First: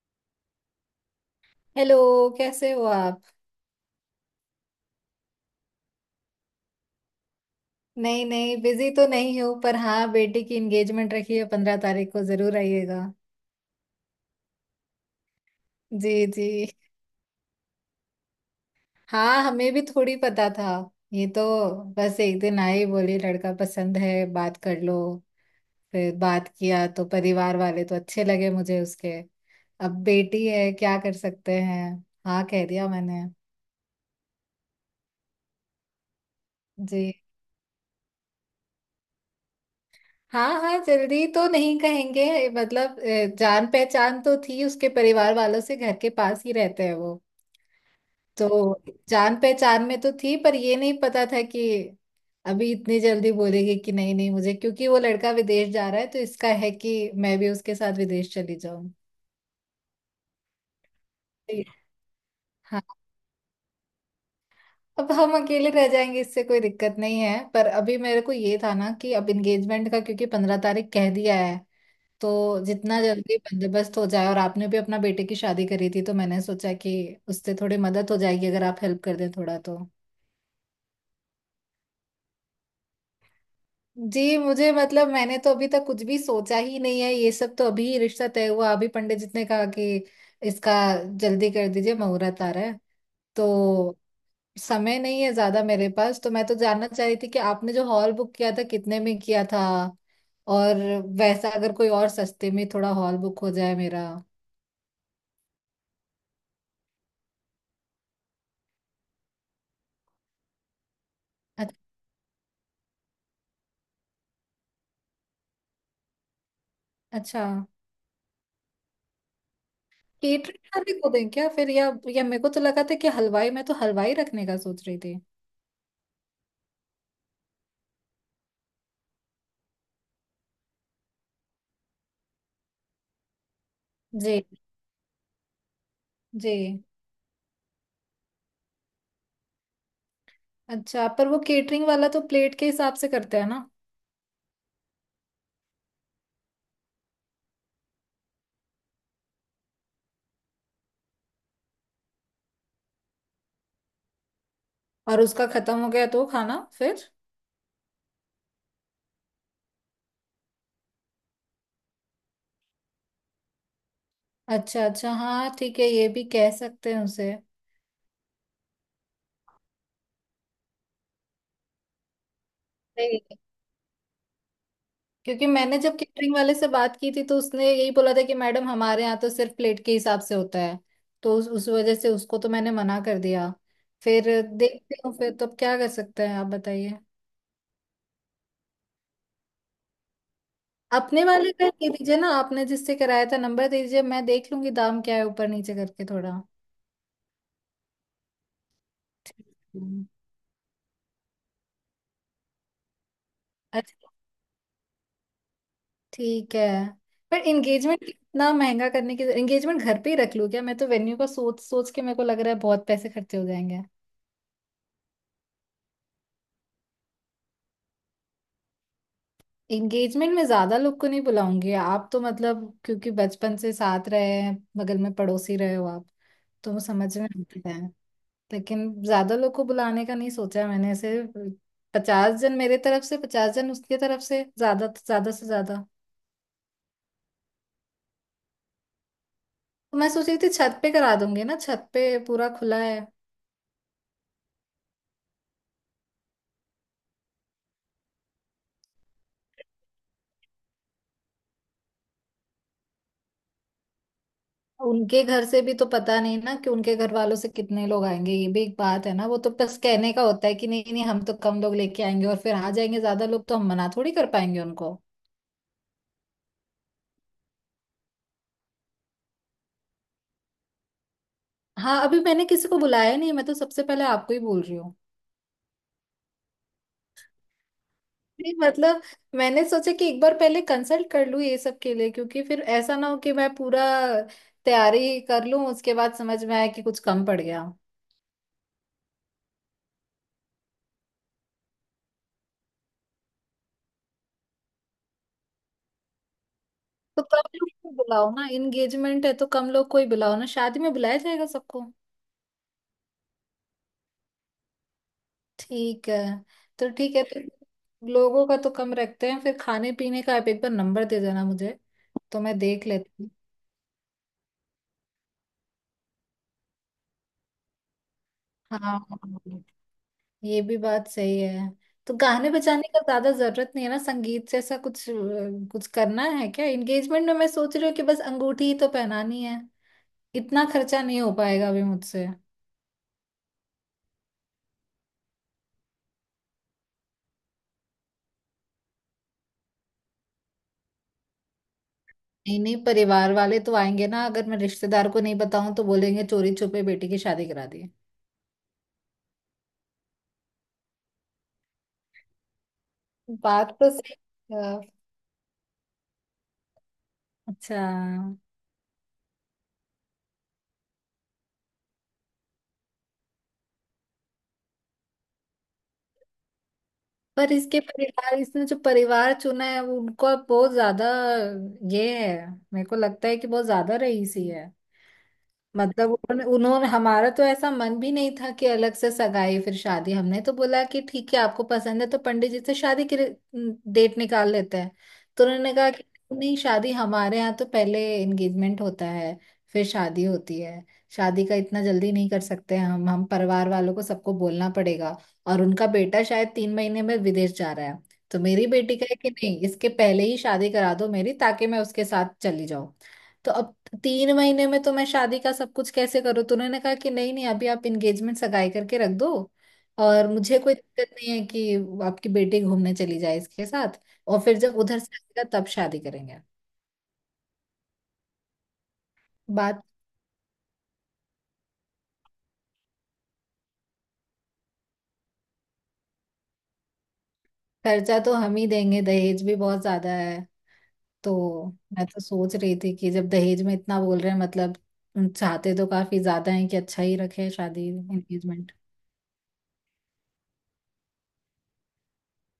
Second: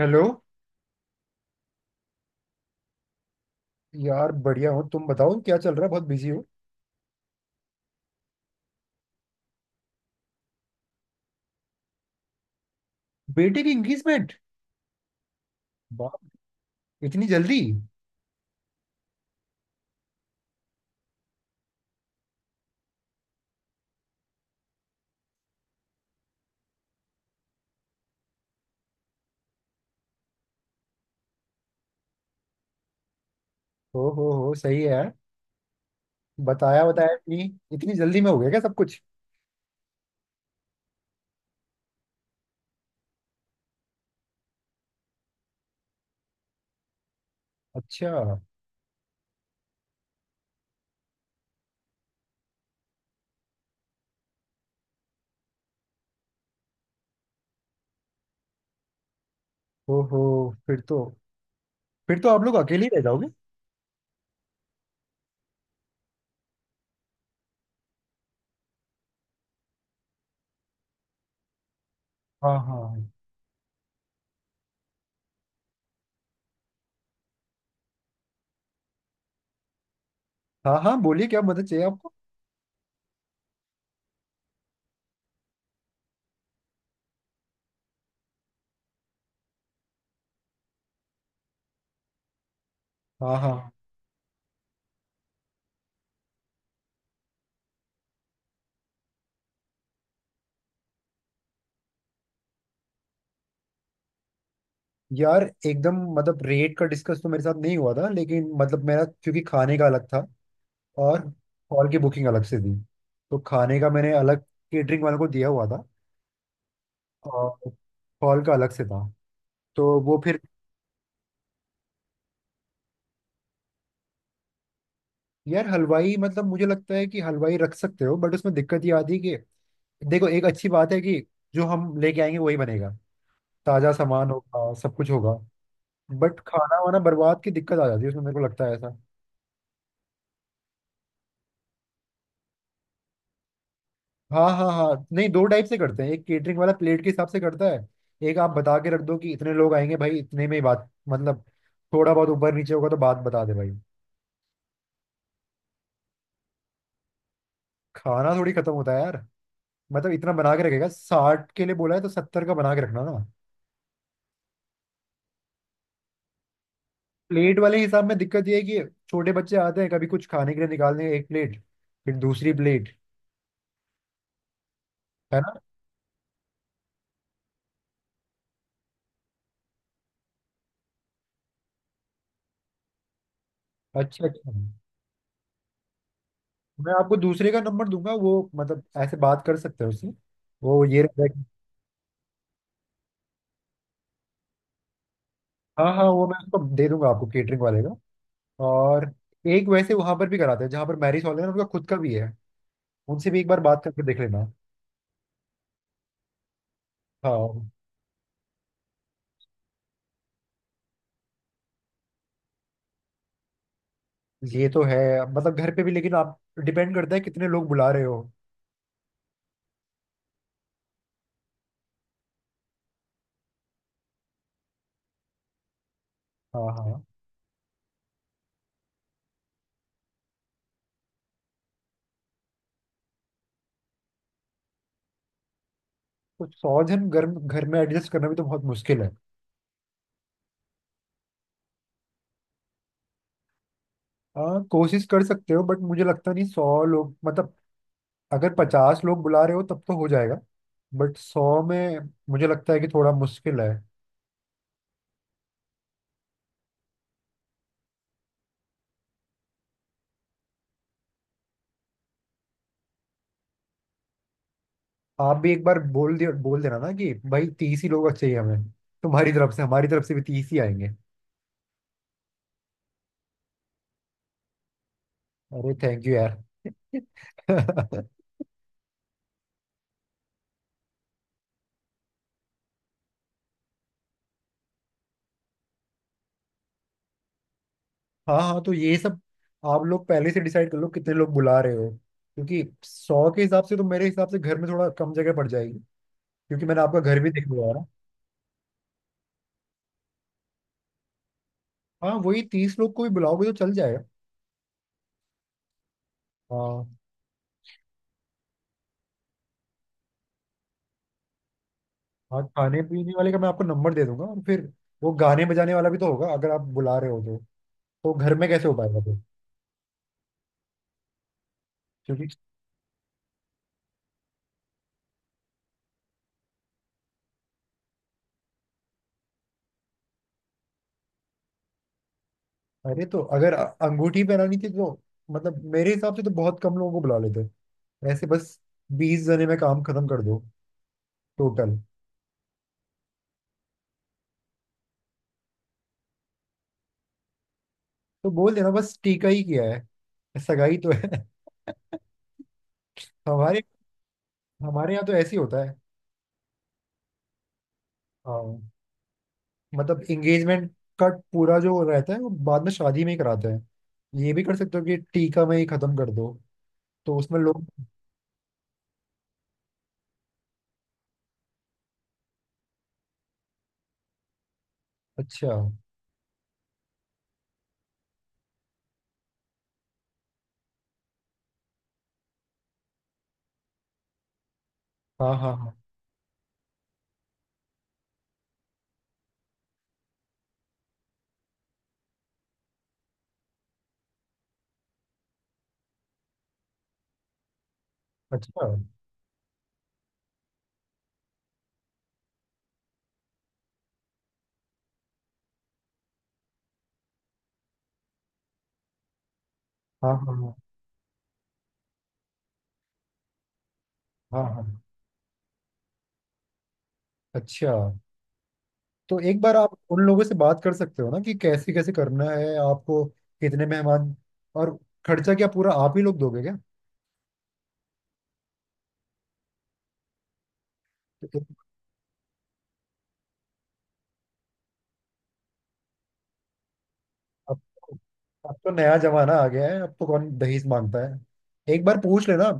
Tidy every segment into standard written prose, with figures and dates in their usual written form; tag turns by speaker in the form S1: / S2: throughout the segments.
S1: Hello.
S2: Hello. कैसे हो आप?
S1: यार बढ़िया। हो तुम, बताओ क्या चल रहा है? बहुत बिजी हो?
S2: नहीं नहीं बिजी तो नहीं हो, पर हाँ, बेटी की एंगेजमेंट रखी है 15 तारीख को, जरूर आइएगा।
S1: बेटे की एंगेजमेंट?
S2: जी
S1: बाप,
S2: जी।
S1: इतनी जल्दी?
S2: हाँ, हमें भी थोड़ी पता था। ये तो बस एक दिन आई, बोली लड़का पसंद है, बात कर लो। फिर बात किया तो परिवार वाले तो अच्छे लगे मुझे उसके। अब बेटी है, क्या कर सकते हैं। हाँ, कह दिया मैंने।
S1: ओ हो, सही है यार। बताया
S2: जी।
S1: बताया, इतनी इतनी जल्दी में हो गया क्या सब कुछ?
S2: हाँ हाँ, जल्दी तो नहीं कहेंगे। मतलब जान पहचान तो थी उसके परिवार वालों से, घर के पास ही रहते हैं वो।
S1: अच्छा।
S2: तो जान पहचान में तो थी, पर ये नहीं पता था कि अभी इतनी जल्दी बोलेगी कि नहीं नहीं मुझे, क्योंकि वो लड़का विदेश जा रहा है तो इसका है कि मैं भी उसके साथ विदेश चली जाऊं।
S1: ओ हो। फिर तो फिर तो आप लोग
S2: हाँ।
S1: अकेले ही रह जाओगे।
S2: अब हम अकेले रह जाएंगे इससे कोई दिक्कत नहीं है, पर अभी मेरे को ये था ना कि अब एंगेजमेंट का, क्योंकि 15 तारीख कह दिया है। तो
S1: हाँ
S2: जितना
S1: हाँ।
S2: जल्दी बंदोबस्त हो जाए, और आपने भी अपना बेटे की शादी करी थी, तो मैंने सोचा कि उससे थोड़ी मदद हो जाएगी, अगर आप हेल्प कर दें थोड़ा तो।
S1: हाँ हाँ, बोलिए क्या मदद चाहिए आपको?
S2: जी, मुझे मतलब मैंने तो अभी तक कुछ भी सोचा ही नहीं है, ये सब तो अभी ही रिश्ता तय हुआ। अभी पंडित जी ने कहा कि इसका जल्दी कर दीजिए, मुहूर्त आ रहा है।
S1: हाँ हाँ।
S2: तो समय नहीं है ज्यादा मेरे पास, तो मैं तो जानना चाह रही थी कि आपने जो हॉल बुक किया था कितने में किया था, और वैसा अगर कोई और सस्ते में थोड़ा हॉल बुक हो जाए मेरा।
S1: यार एकदम, मतलब रेट का डिस्कस तो मेरे साथ नहीं हुआ था, लेकिन मतलब मेरा, क्योंकि खाने का अलग था। और
S2: अच-
S1: हॉल की बुकिंग अलग से थी। तो खाने का मैंने अलग केटरिंग वालों को दिया हुआ था।
S2: अच्छा।
S1: और फॉल का अलग से था। तो वो फिर।
S2: केटरिंग वाले को दें क्या फिर, या मेरे को तो लगा था कि हलवाई, मैं तो हलवाई रखने का सोच रही थी।
S1: यार हलवाई मतलब मुझे लगता है कि हलवाई रख सकते हो, बट उसमें दिक्कत ये आती है कि देखो, एक अच्छी बात है कि जो हम लेके आएंगे वही बनेगा। ताजा सामान
S2: जी।
S1: होगा, सब कुछ होगा। बट खाना
S2: जी,
S1: वाना बर्बाद की दिक्कत आ जाती है उसमें, मेरे को लगता है ऐसा।
S2: अच्छा, पर वो केटरिंग वाला तो प्लेट के हिसाब से करते हैं ना।
S1: हाँ हाँ हाँ, नहीं दो टाइप से करते हैं। एक केटरिंग वाला प्लेट के हिसाब से करता है, एक आप बता के रख दो कि इतने लोग आएंगे भाई, इतने में ही बात मतलब। थोड़ा बहुत ऊपर नीचे होगा तो बात बता दे भाई।
S2: और उसका खत्म हो गया तो खाना फिर?
S1: खाना थोड़ी खत्म होता है यार। मतलब इतना बना के रखेगा, साठ के लिए बोला है तो सत्तर का बना के रखना ना।
S2: अच्छा अच्छा, हाँ ठीक है, ये भी कह सकते हैं उसे।
S1: प्लेट वाले हिसाब में दिक्कत ये है कि छोटे बच्चे आते हैं, कभी कुछ खाने के लिए निकालने एक प्लेट, फिर दूसरी प्लेट।
S2: नहीं,
S1: है
S2: क्योंकि
S1: ना।
S2: मैंने जब केटरिंग वाले से बात की थी, तो उसने यही बोला था कि मैडम हमारे यहाँ तो सिर्फ प्लेट के हिसाब से होता है। तो उस वजह से उसको तो मैंने मना कर दिया।
S1: अच्छा
S2: फिर
S1: अच्छा।
S2: देखते हूँ, फिर तो अब क्या कर सकते हैं, आप
S1: मैं
S2: बताइए।
S1: आपको दूसरे का नंबर दूंगा, वो मतलब ऐसे बात कर सकते हैं उससे। वो ये रहता
S2: अपने
S1: है कि-
S2: वाले का दे दीजिए ना, आपने जिससे कराया था नंबर दे दीजिए, मैं देख लूंगी दाम क्या है ऊपर नीचे
S1: हाँ हाँ,
S2: करके
S1: वो
S2: थोड़ा।
S1: मैं उसको दे दूंगा आपको केटरिंग वाले का। और एक वैसे वहां पर भी कराते हैं जहाँ पर मैरिज हॉल है ना, उनका खुद का भी है। उनसे भी एक बार बात करके
S2: अच्छा।
S1: देख लेना।
S2: ठीक है। पर
S1: हाँ,
S2: एंगेजमेंट इतना महंगा करने की, एंगेजमेंट घर पे ही रख लूँ क्या, मैं तो वेन्यू का सोच सोच के मेरे को लग रहा है बहुत पैसे खर्चे हो जाएंगे।
S1: ये तो है। मतलब घर पे भी, लेकिन आप डिपेंड करता है कितने लोग बुला रहे हो।
S2: एंगेजमेंट में ज्यादा लोग को नहीं बुलाऊंगी, आप तो मतलब क्योंकि बचपन से साथ रहे हैं, बगल में पड़ोसी रहे हो आप,
S1: हाँ
S2: तो वो
S1: हाँ।
S2: समझ में आता है। लेकिन ज्यादा लोग को बुलाने का नहीं सोचा है मैंने ऐसे। 50 जन मेरे तरफ से, 50 जन उसके तरफ से, ज्यादा ज्यादा से ज्यादा।
S1: तो सौ जन घर घर में एडजस्ट करना भी तो बहुत मुश्किल है।
S2: तो मैं सोच रही थी छत पे करा दूंगी ना, छत पे पूरा खुला है।
S1: हाँ कोशिश कर सकते हो, बट मुझे लगता नहीं सौ लोग मतलब। अगर पचास लोग बुला रहे हो तब तो हो जाएगा। बट सौ में मुझे लगता है कि थोड़ा मुश्किल है।
S2: उनके घर से भी तो पता नहीं ना कि उनके घर वालों से कितने लोग आएंगे, ये भी एक बात है ना। वो तो बस कहने का होता है कि नहीं नहीं हम तो कम लोग लेके आएंगे, और फिर आ जाएंगे ज्यादा लोग, तो हम मना थोड़ी कर पाएंगे उनको।
S1: आप भी एक बार बोल देना ना कि भाई तीस ही लोग चाहिए हमें। तुम्हारी तरफ से, हमारी तरफ से भी तीस ही आएंगे।
S2: हाँ, अभी मैंने किसी को बुलाया नहीं है, मैं तो सबसे पहले आपको ही बोल रही हूँ।
S1: अरे थैंक यू यार।
S2: नहीं, मतलब मैंने सोचा कि एक बार पहले कंसल्ट कर लूँ ये सब के लिए, क्योंकि फिर ऐसा ना हो कि मैं पूरा तैयारी कर लूँ उसके बाद समझ में आया कि कुछ कम पड़ गया।
S1: हाँ हाँ, तो ये सब आप लोग पहले से डिसाइड कर लो कितने लोग बुला रहे हो। क्योंकि सौ के हिसाब से तो मेरे हिसाब से घर में थोड़ा कम जगह पड़ जाएगी। क्योंकि मैंने आपका घर
S2: तो
S1: भी देख
S2: कम
S1: लिया
S2: लोग
S1: है।
S2: को बुलाओ ना, एंगेजमेंट है तो कम लोग को ही बुलाओ ना, शादी में बुलाया जाएगा सबको।
S1: हाँ वही, तीस लोग को भी बुलाओगे तो चल जाएगा।
S2: ठीक है। तो
S1: हाँ
S2: ठीक है, तो लोगों का तो कम रखते हैं, फिर खाने पीने का आप एक बार नंबर दे देना मुझे, तो
S1: हाँ,
S2: मैं
S1: खाने
S2: देख
S1: पीने
S2: लेती हूँ।
S1: वाले का मैं आपको नंबर दे दूंगा और फिर वो गाने बजाने वाला भी तो होगा, अगर आप बुला रहे हो तो। तो घर में कैसे हो पाएगा
S2: हाँ,
S1: फिर?
S2: ये भी बात सही है। तो
S1: क्योंकि,
S2: गाने बजाने का ज्यादा जरूरत नहीं है ना, संगीत से ऐसा कुछ कुछ करना है क्या एंगेजमेंट में, मैं सोच रही हूँ कि बस अंगूठी ही तो पहनानी है, इतना खर्चा नहीं हो पाएगा अभी मुझसे।
S1: अरे तो अगर अंगूठी पहनानी थी तो, मतलब मेरे हिसाब से तो बहुत कम लोगों को बुला लेते। ऐसे बस बीस जने में काम खत्म कर दो, टोटल।
S2: नहीं नहीं, परिवार वाले तो आएंगे ना, अगर मैं रिश्तेदार को नहीं बताऊं तो बोलेंगे चोरी छुपे बेटी की शादी करा दी।
S1: तो बोल देना बस टीका ही किया है, सगाई तो है। हमारे
S2: बात तो सही है।
S1: हमारे यहाँ तो ऐसे ही होता है।
S2: अच्छा।
S1: हाँ। मतलब एंगेजमेंट का पूरा जो रहता है वो बाद में शादी में ही कराते हैं। ये भी कर सकते हो कि टीका में ही खत्म कर दो। तो उसमें
S2: पर
S1: लोग,
S2: इसके परिवार, इसने जो परिवार चुना है वो उनको अब बहुत ज्यादा ये है, मेरे को लगता है कि बहुत ज्यादा रईसी है।
S1: अच्छा।
S2: मतलब उन्होंने उन्होंने- हमारा तो ऐसा मन भी नहीं था कि अलग से सगाई फिर शादी, हमने तो बोला कि ठीक है, आपको पसंद है तो पंडित जी से शादी के डेट निकाल लेते हैं।
S1: हाँ
S2: तो
S1: हाँ
S2: उन्होंने
S1: हाँ।
S2: कहा कि नहीं, शादी हमारे यहाँ तो पहले एंगेजमेंट होता है, फिर शादी होती है, शादी का इतना जल्दी नहीं कर सकते, हम परिवार वालों को सबको बोलना पड़ेगा। और उनका बेटा शायद 3 महीने में विदेश जा रहा है, तो
S1: अच्छा।
S2: मेरी बेटी का है कि नहीं इसके पहले ही शादी करा दो मेरी, ताकि मैं उसके साथ चली जाऊं। तो अब 3 महीने में तो मैं शादी का सब कुछ कैसे करूँ, तो उन्होंने कहा कि नहीं नहीं अभी आप एंगेजमेंट सगाई करके रख दो,
S1: हाँ
S2: और
S1: हाँ हाँ
S2: मुझे कोई दिक्कत नहीं है कि आपकी बेटी घूमने चली जाए इसके साथ, और
S1: हाँ
S2: फिर
S1: हाँ।
S2: जब उधर से आएगा तब शादी करेंगे।
S1: अच्छा। तो एक बार आप
S2: बात।
S1: उन लोगों से बात कर सकते हो ना, कि कैसे कैसे करना है आपको, कितने मेहमान, और खर्चा क्या पूरा आप ही लोग दोगे क्या?
S2: खर्चा तो हम ही देंगे, दहेज भी बहुत ज्यादा है।
S1: तो
S2: तो
S1: एक-
S2: मैं तो सोच रही थी कि जब दहेज में इतना बोल रहे हैं, मतलब चाहते तो काफी ज्यादा है कि अच्छा ही रखे
S1: अब
S2: शादी
S1: अब तो
S2: एंगेजमेंट।
S1: नया जमाना आ गया है, अब तो कौन दहेज मांगता है, एक बार पूछ लेना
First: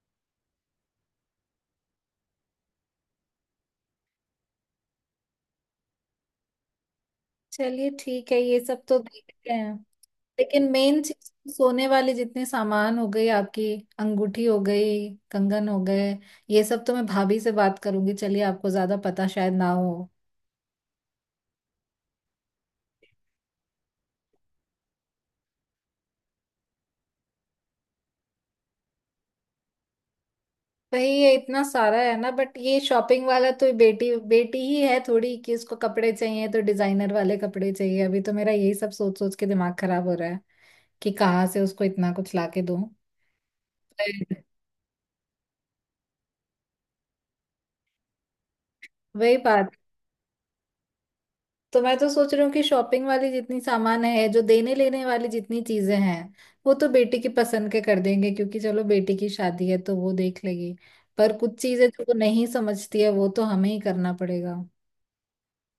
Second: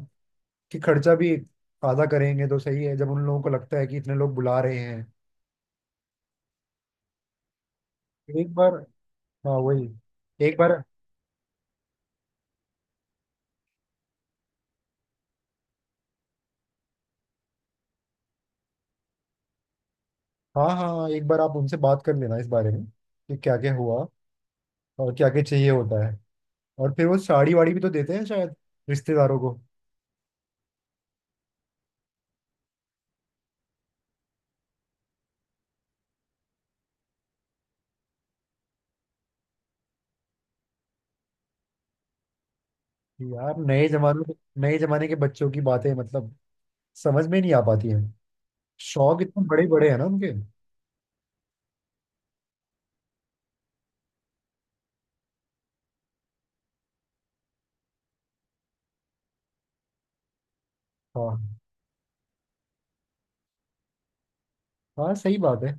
S1: कि खर्चा भी आधा करेंगे तो सही है, जब उन लोगों को लगता है कि इतने लोग बुला रहे हैं।
S2: चलिए ठीक है,
S1: एक
S2: ये
S1: बार,
S2: सब तो देखते
S1: हाँ
S2: हैं।
S1: वही, एक
S2: लेकिन
S1: बार,
S2: मेन चीज, सोने वाले जितने सामान हो गए, आपकी अंगूठी हो गई, कंगन हो गए, ये सब तो मैं भाभी से बात करूंगी, चलिए आपको ज्यादा पता शायद ना हो।
S1: हाँ हाँ हाँ, एक बार आप उनसे बात कर लेना इस बारे में कि क्या क्या हुआ और क्या क्या चाहिए होता है। और फिर वो साड़ी वाड़ी भी तो देते हैं शायद रिश्तेदारों को।
S2: भाई ये इतना सारा है ना, बट ये शॉपिंग वाला तो, बेटी बेटी ही है थोड़ी कि उसको कपड़े चाहिए तो डिजाइनर वाले कपड़े चाहिए, अभी तो मेरा यही सब सोच सोच के दिमाग खराब हो रहा है कि कहाँ से उसको इतना कुछ लाके दूं।
S1: यार,
S2: वही।
S1: नए जमाने के बच्चों की बातें मतलब समझ में नहीं आ पाती हैं। शौक
S2: वही
S1: इतने बड़े
S2: बात,
S1: बड़े हैं ना उनके।
S2: तो मैं तो सोच रही हूँ कि शॉपिंग वाली जितनी सामान है, जो देने लेने वाली जितनी चीजें हैं वो तो बेटी की पसंद के कर देंगे, क्योंकि चलो बेटी की शादी है तो वो देख लेगी। पर
S1: हाँ
S2: कुछ चीजें जो वो नहीं समझती है वो तो हमें ही करना पड़ेगा।
S1: हाँ, सही बात है।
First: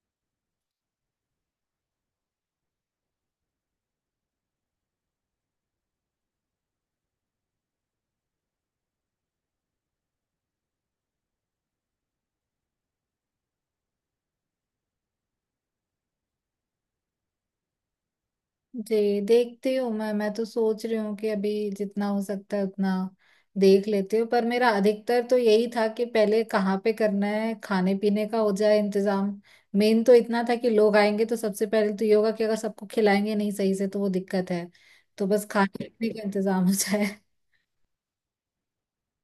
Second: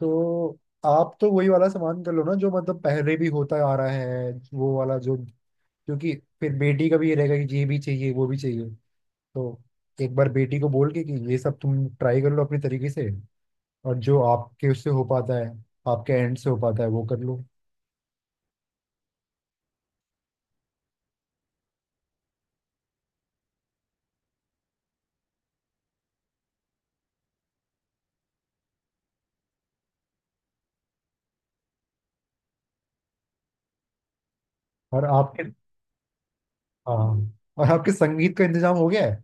S1: तो आप तो वही वाला सामान कर लो ना, जो मतलब पहले भी होता आ रहा है वो वाला जो, क्योंकि फिर बेटी का भी ये रहेगा कि ये भी चाहिए वो भी चाहिए। तो एक बार बेटी को बोल के कि ये सब तुम ट्राई कर लो अपने तरीके से, और जो आपके उससे हो पाता है, आपके एंड से हो पाता है वो कर लो।
S2: जी, देखती हूँ, मैं तो सोच रही हूँ कि अभी जितना हो सकता है उतना देख लेती हूँ, पर मेरा अधिकतर तो यही था कि पहले कहाँ पे करना है, खाने पीने का हो जाए इंतजाम। मेन तो इतना था कि लोग आएंगे, तो सबसे पहले तो ये होगा कि अगर सबको खिलाएंगे नहीं सही से तो वो दिक्कत है।
S1: और
S2: तो
S1: आप
S2: बस
S1: फिर-
S2: खाने पीने का इंतजाम हो जाए।
S1: हाँ, और आपके संगीत का इंतजाम हो गया है?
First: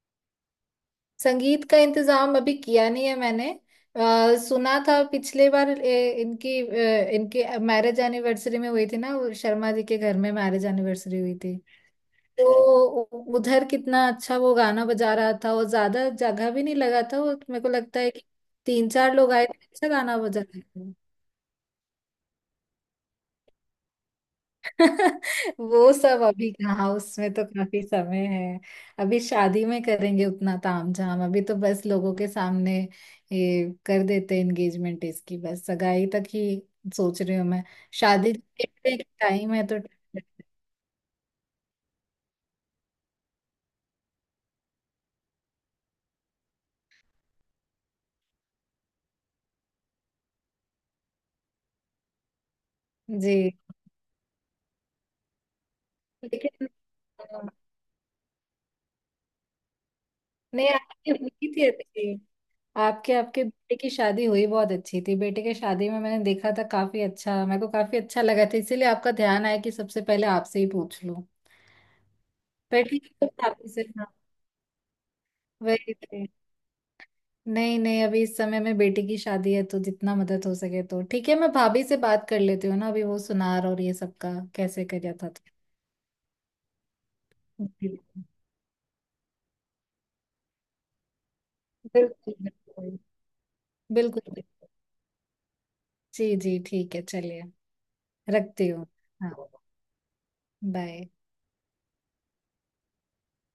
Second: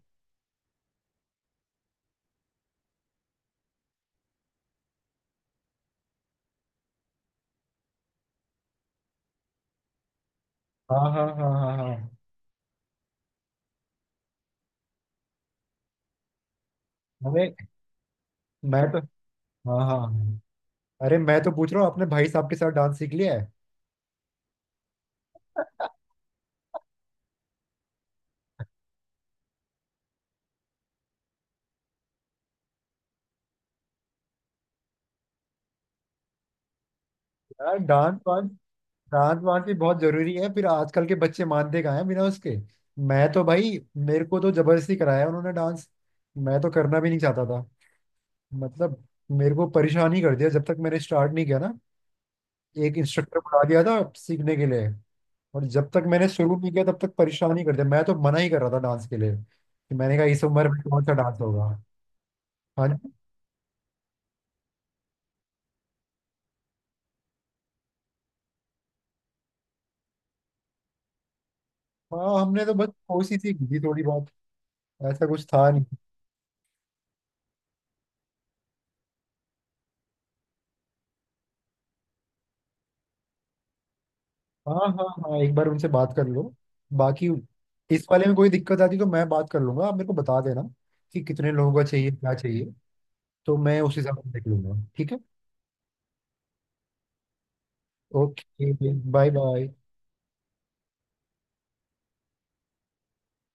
S2: संगीत का इंतजाम अभी किया नहीं है मैंने। सुना था पिछले बार, इनकी इनके मैरिज एनिवर्सरी में हुई थी ना, वो शर्मा जी के घर में मैरिज
S1: हाँ
S2: एनिवर्सरी
S1: हाँ
S2: हुई
S1: हाँ
S2: थी।
S1: हाँ हाँ।
S2: तो उधर कितना अच्छा वो गाना बजा रहा था, और ज्यादा जगह भी नहीं लगा था, और
S1: अरे
S2: मेरे को लगता है कि
S1: मैं
S2: तीन
S1: तो
S2: चार लोग आए थे,
S1: हाँ
S2: अच्छा गाना
S1: हाँ,
S2: बजा रहे थे।
S1: अरे मैं तो पूछ रहा हूँ अपने भाई साहब के साथ डांस सीख लिया है?
S2: वो सब अभी कहाँ, उसमें तो काफी समय है। अभी शादी में करेंगे उतना तामझाम, अभी तो बस लोगों के सामने ये कर देते एंगेजमेंट, इसकी बस सगाई तक ही सोच रही हूँ मैं।
S1: यार डांस
S2: शादी
S1: वांस, डांट
S2: टाइम है
S1: मारती
S2: तो।
S1: बहुत जरूरी है, फिर आजकल के बच्चे मानते कहाँ हैं बिना उसके। मैं तो भाई, मेरे को तो जबरदस्ती कराया उन्होंने डांस। मैं तो करना भी नहीं चाहता था, मतलब मेरे को परेशान ही कर दिया जब तक मैंने स्टार्ट नहीं किया ना। एक इंस्ट्रक्टर
S2: जी।
S1: बुला दिया था सीखने के लिए, और जब तक मैंने शुरू
S2: लेकिन
S1: नहीं किया तब तक
S2: अ,
S1: परेशान ही कर दिया। मैं तो मना ही कर रहा था डांस के लिए, कि मैंने कहा इस
S2: नहीं,
S1: उम्र में कौन
S2: आपकी
S1: सा डांस
S2: हुई
S1: होगा।
S2: थी अच्छी,
S1: हाँ जी।
S2: आपके आपके बेटे की शादी हुई बहुत अच्छी थी, बेटे की शादी में मैंने देखा था काफी अच्छा, मेरे को काफी अच्छा लगा था, इसीलिए आपका ध्यान आया कि सबसे पहले आपसे ही पूछ लूं।
S1: हाँ हमने तो
S2: पर
S1: बस
S2: ठीक है,
S1: कोशिश
S2: तो
S1: ही
S2: आप
S1: की थी
S2: इसे,
S1: थोड़ी
S2: हाँ
S1: बहुत, ऐसा कुछ था नहीं।
S2: वही थे। नहीं नहीं, अभी इस समय में बेटी की शादी है तो जितना मदद हो सके तो ठीक है, मैं भाभी से बात कर लेती हूँ ना, अभी वो सुनार और ये सब का कैसे
S1: हाँ हाँ
S2: कर था
S1: हाँ,
S2: तो।
S1: एक बार उनसे बात कर लो। बाकी इस
S2: बिल्कुल
S1: वाले में कोई दिक्कत आती तो मैं बात कर लूंगा, आप मेरे को बता देना कि कितने लोगों का चाहिए, क्या चाहिए।
S2: बिल्कुल
S1: तो मैं उस हिसाब से
S2: बिल्कुल
S1: देख
S2: बिल्कुल।
S1: लूंगा, ठीक है।
S2: जी जी ठीक है, चलिए, रखती
S1: ओके,
S2: हूँ।
S1: बाय
S2: हाँ।
S1: बाय।
S2: बाय।